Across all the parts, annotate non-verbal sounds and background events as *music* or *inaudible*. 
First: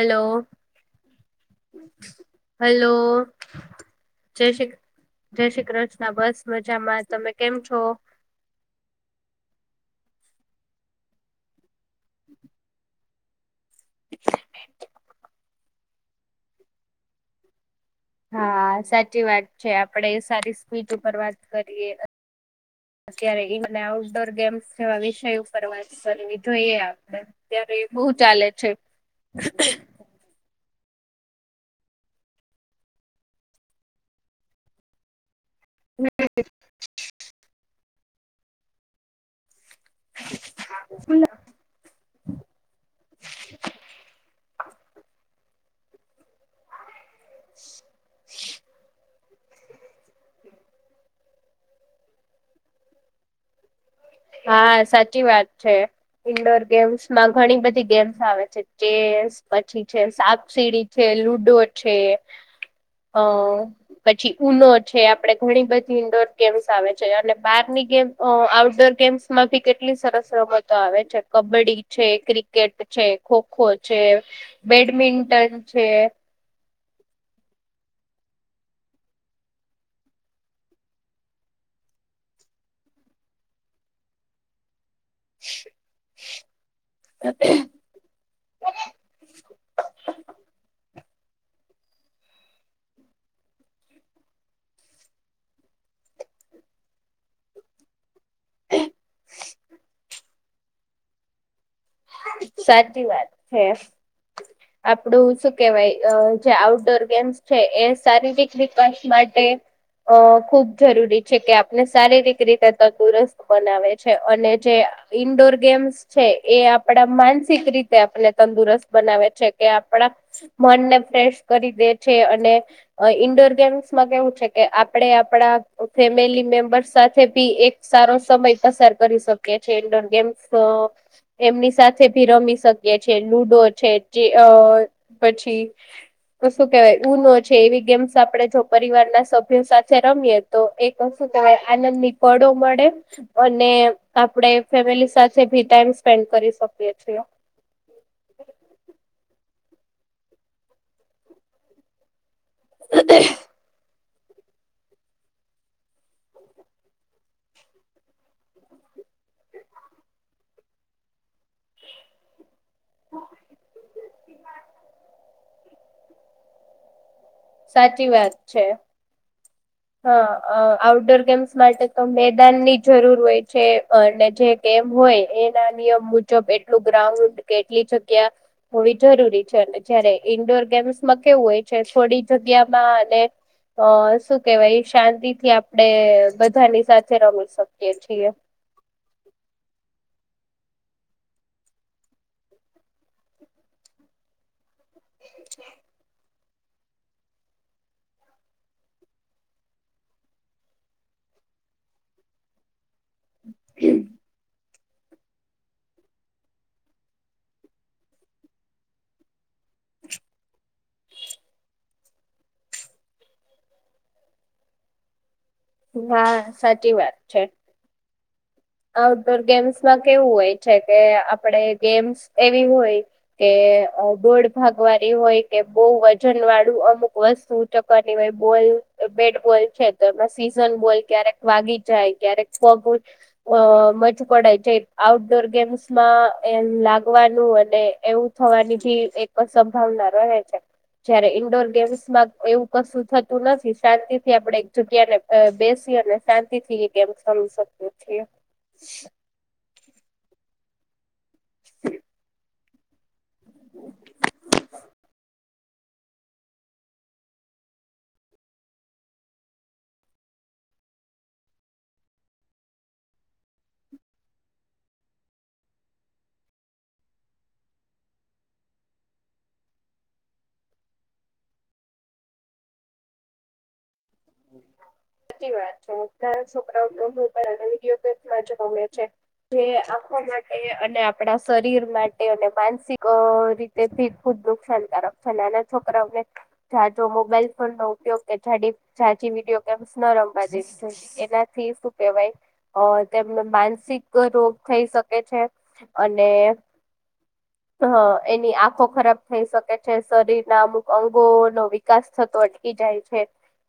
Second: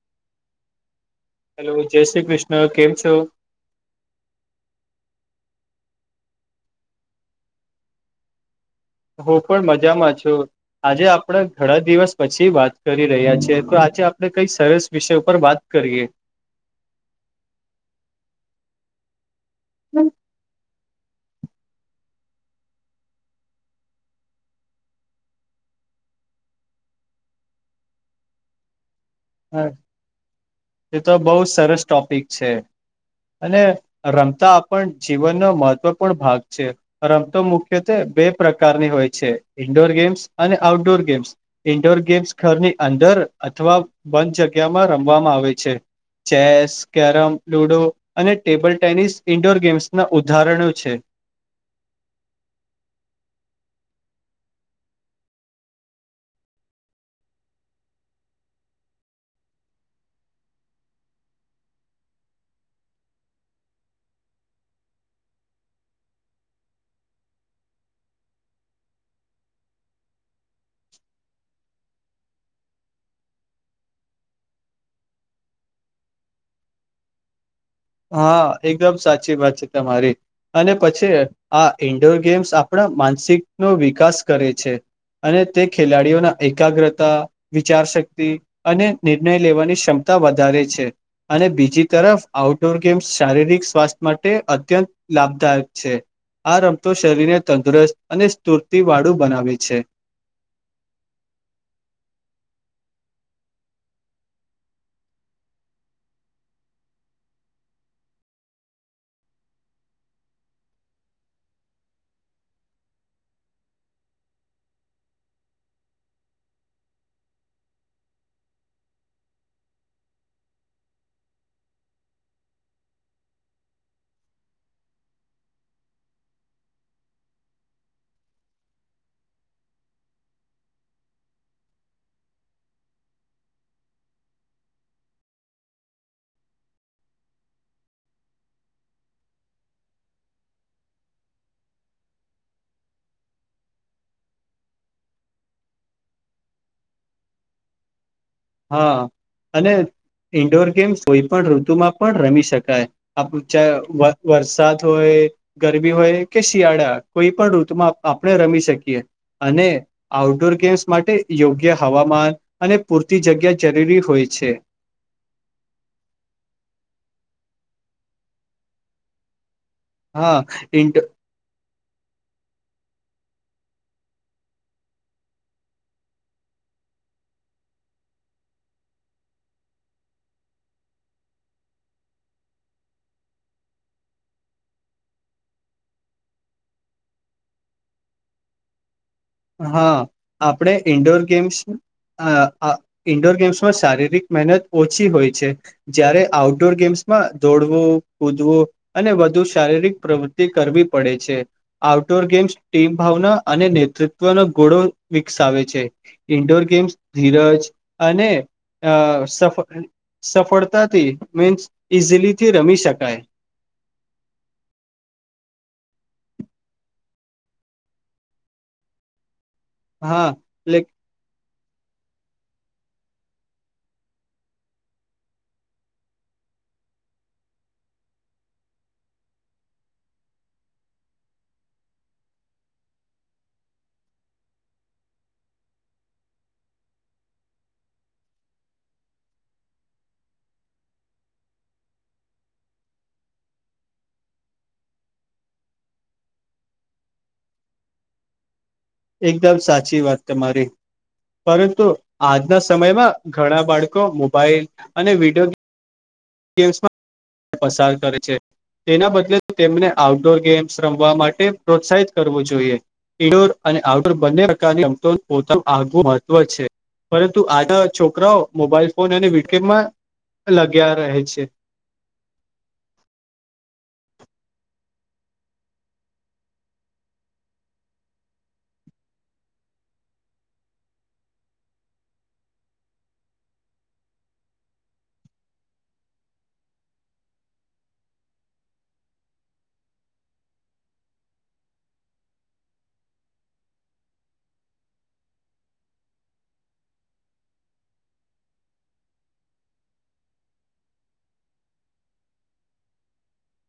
Hello. Hello જય Shri Krishna hello, કેમ છો જય શીખ જય શ્રીકૃષ્ણ બસ મજામાં તમે કેમ છો? હું પણ મજામાં છું. આજે આપડે ઘણા દિવસ પછી વાત કરી રહ્યા છે. તો આજે આપણે કઈ સરસ વિષય પર વાત કરીએ. હા, સાચી વાત છે. આપણેે સારી સ્પીડ ઉપર વાત કરીએ. અત્યારે ઈન અને આઉટડોર ગેમ્સ જેવા વિષય ઉપર વાત કરવી જોઈએ આપડે. અત્યારે એ બહુ ચાલે છે. હા. એ તો બહુ સરસ ટોપિક છે. અને રમતા આપણ જીવન નો મહત્વપૂર્ણ ભાગ છે. રમતો મુખ્યત્વે બે પ્રકારની હોય છે. ઇન્ડોર ગેમ્સ અને આઉટડોર ગેમ્સ, ઇન્ડોર ગેમ્સ ઘરની અંદર અથવા બંધ જગ્યામાં રમવામાં આવે છે. ચેસ, કેરમ, લુડો અને ટેબલ ટેનિસ ઈન્ડોર ગેમ્સના ઉદાહરણો છે. હા સાચી વાત છે. ઈન્ડોર ગેમ્સ માં ઘણી બધી ગેમ્સ આવે છે. ચેસ, પછી છે સાપ સીડી છે લુડો છે અહ પછી ઉનો છે આપડે ઘણી બધી ઈન્ડોર ગેમ્સ આવે છે અને બારની ગેમ અહ આઉટ ડોર ગેમ્સ માં ભી કેટલી સરસ રમતો આવે છે. કબડ્ડી છે, ક્રિકેટ છે, ખોખો છે એ બેડમિન્ટન છે હા, એકદમ સાચી વાત છે તમારી. અને પછી આ ઇન્ડોર ગેમ્સ આપડા માનસિક નો વિકાસ કરે છે અને તે ખેલાડીઓના એકાગ્રતા વિચારશક્તિ અને નિર્ણય લેવાની ક્ષમતા વધારે છે. અને બીજી તરફ આઉટ ડોર ગેમ્સ શારીરિક સ્વાસ્થ્ય માટે અત્યંત લાભદાયક છે. આ રમતો શરીરને તંદુરસ્ત અને સ્તુર્તિવાળું બનાવે છે. *inaudible* સાચી વાત છે. આપડું શું કેવાય અહ જે આઉટડોર ગેમ્સ છે એ શારીરિક વિકાસ માટે અહ ખુબ જરૂરી છે કે આપને શારીરિક રીતે તંદુરસ્ત બનાવે છે અને જે અહ ઇન્ડોર ગેમ્સ છે એ આપ ડા માનસિક રીતે આપને તંદુરસ્ત બનાવે છે કે આપણા મનને ફ્રેશ કરી દે દે છે અને અહ ઇન્ડોર ગેમ્સમાં કેવું છે કે આપણે આપણા ફેમિલી મેમ્બર સાથે ભી એક સારો સમય પસાર કરી શકે છે ઇન્ડોર ગેમ્સ અહ એમની સાથે ભી રમી શકીએ છે. લુડો છે જે અહ પછી તો શું કેવાય ઉનો છે એવી ગેમ્સ આપણે જો પરિવાર ના સભ્યો સાથે રમીએ તો એ કશું આનંદની પળો મળે અને આપડ ફેમિલી સાથે ભી ટાઈમ સ્પેન્ડ કરી શકીએ છ હા અને ઇન્ડોર ગેમ્ કોઈ પણ ઋતુમાં પણ રમી શકે શકાય આપ વા વરસાદ હોય ગરમી હોય કે શિયાળા કોઈ પણ ઋતુમાં આપણે રમી શકીએ અને આઉટડોર ગેમ્સ માટે યોગ્ય હવામાન અને પૂર જગ્યા જરૂરી હોય છે સાચી વાત છે હા ઉટડોર ગેમ્સ માટે તો મેદાન ની જરૂર હોય છે અને જે કેમ હોય એના નિયમ મુજબ એટલું ઉન્ડ કેટલી જગ્યા હોવી જરૂરી છે અને જયારે ઈન્ડોર ગેમ્સ માં કેવું હોય છે થોડી જગ્યા માં અને અ શ કેવાાઈ શાંતિ થી આપડણે બધાની સાથે રમી શકીએ છીએ હા આપણે ઇન્ડોર ગેમ્સ અ ઇન્ડોર ગેમ્સમાં શારીરિક મહેનત ઓછી હોય છે જ્યારે આઉટડોર ગેમ્સમાં દોડવો કૂદવો અને વધુ શારીરિક પ્રવૃતિ કરવી પડે છે આઉટડોર ગેમ્સ ટીમ ભાવના અને નેતૃત્વ ત્વનો ઘોડો વિકસાવે છે ઇન્ડોર ગેમ્સ ધીરજ અને અ સફ સફળતા મીન્સ ઈઝીલીથી રમી શકાય હા સાચી વાત છે આઉટડોર ગેમ્સમાં હા કેવું હોય છે એટલે કે આપણે ગેમ્સ એવી હોય કે બોડ ભાગવાની હોય કે બહ વજન વાળું અમુક વસ્તુ ચકની હોય બોલ બેટ બોલ છે તો એમાં સીઝન બોલ ક્યારેક વાગી જાય ક્યારેકોગું અ મજ પડાય છે આઉટડોર ગેમ્સમાં એ લાગવાનું અને એવું હોવાનીી એક સંભાવના રહે છે જયારે ઈન્ડોર ગેમ્સમાં એવું કશું થતું નથી. શાંતિ થી આપડે એક જગ્યા ને બેસ શી અને શાંતિ થી એ ગેમ સમ શકીએ છીએ. એકદમ સાચી વાત તમારી. પરંતુ આજે આજ ના સમયમાં ઘણા બાળકો મોબાઈલ અને વિડીયો ગેમ્સમાં પસાર કરે છે. તેના બદલે તેમને આઉટડોર ગેમ્સ રમવા માટે પ્રોત્સાહિત કરવું જોઈએ. ઇડોર અને આઉટડોર બંને પ્રકારની અમતો પોતાનું આગવું મહત્વ છે. પરંતુ આટ છોકરાઓ મોબાઈલ ફોન અને વિડકેપમાં લગ્યા રહે. છે. *inaudible* સાચી વાત છે. *unintelligible* જે આખો માટે અને આપણા શરીર માટે અને માનસિક રીતે શીખું નુકસાનકારક છે. નાના છોકરાઓને જાજો મોબાઈલ ફોન નો ઉપયોગ કે જાડી જાચી વિડીયો ગેમ્સ ન રમવા જેવી એનાથી શું કહેવાય તેમનો માન સીક રોગ થઈ શકે છે. અને *inaudible* હ એની આંખો ખરાબ થઈ શકે છે. શરીર ના અમુક અંગો નો વિકાસ થતો અટકી જાય છે.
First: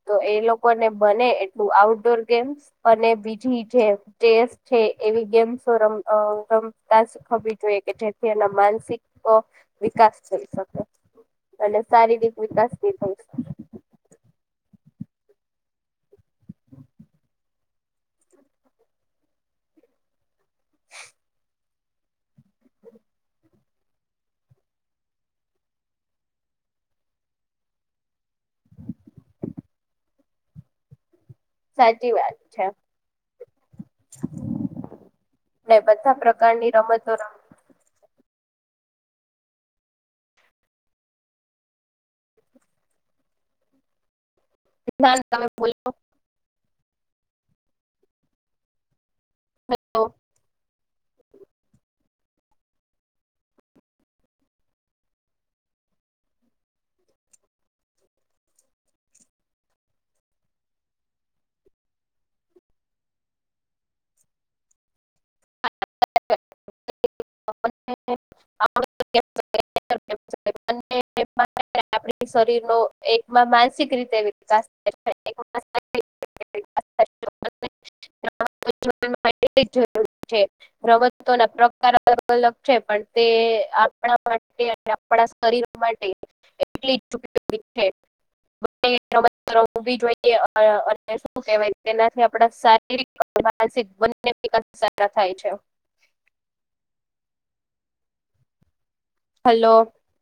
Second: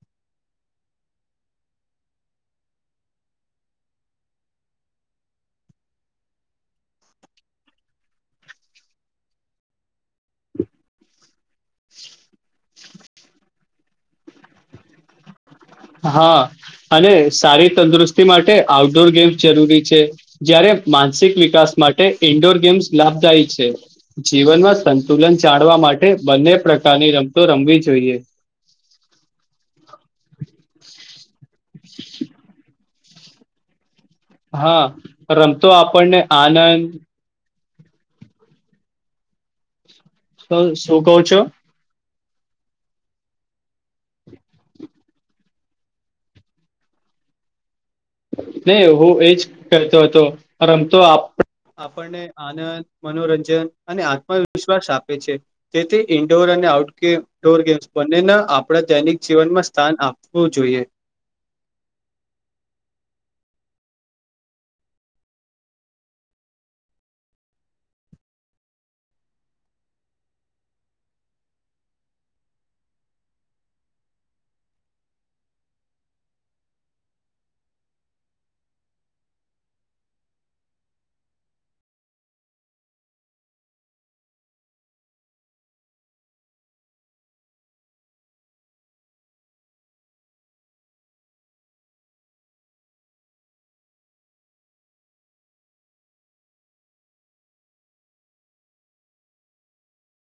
તો એ લોકોને બને એટલું આઉટડોર ગેમ્સ અને બીજી જે ચેસ છે. એવી ગેમ્સ રમ અ રમતા શીખવી જોઈએ. કે જેથી એના માનસિક વિકા સ થઈ શકે. અને શારીરિક વિકાસ બી થઈ શકે. *inaudible* હા અને સારી તંદુરસ્તી માટે આઉટડોર ગેમ્સ જરૂરી છે. જયારે માનસિક વિકાસ માટે ઇન્ડોર ગેમ્સ લાભદાયી છે. જીવનમાં સંતુલન જાળવા માટે બંને પ્રશ્ ટાની રમતો રમવી જોઈએ. *unintelligible* સાચી વાત છે. હા રમતો ને બધા આપણને પ્રકારની આનંદ રમતો રમ શું કો છો? તમે બોલો નહી હું એજ કહેતો હતો. રમતો આપ આપણને આનંદ મનોરંજન અને આત્મવિશ્વાસ આપે છે. તેથી ઇન્ડોર અને આઉટગેમ ડોરગેમ્સ બંનેને આપણે દૈનિક જીવનમાં સ્થાન આપવું જોઈએ. *inaudible* *unintelligible* અને *unintelligible* આપણી શરીર નો એકમાં માનસિક રીતે વિકાસ થાય છે એકમાં શારીરિક રીતે *inaudible* માટે જરૂરી છે રમતો ના પ્રકાર અલગ અલગ છે. પણ તે આપણા માટે આપણા શરીર માટે એટલી જ જરૂરી છે. જોઈએ અને શું કેવાય તેનાથી આપડા શારીરિક માનસિક બને વિકાસ સારા થાય છે. હલો.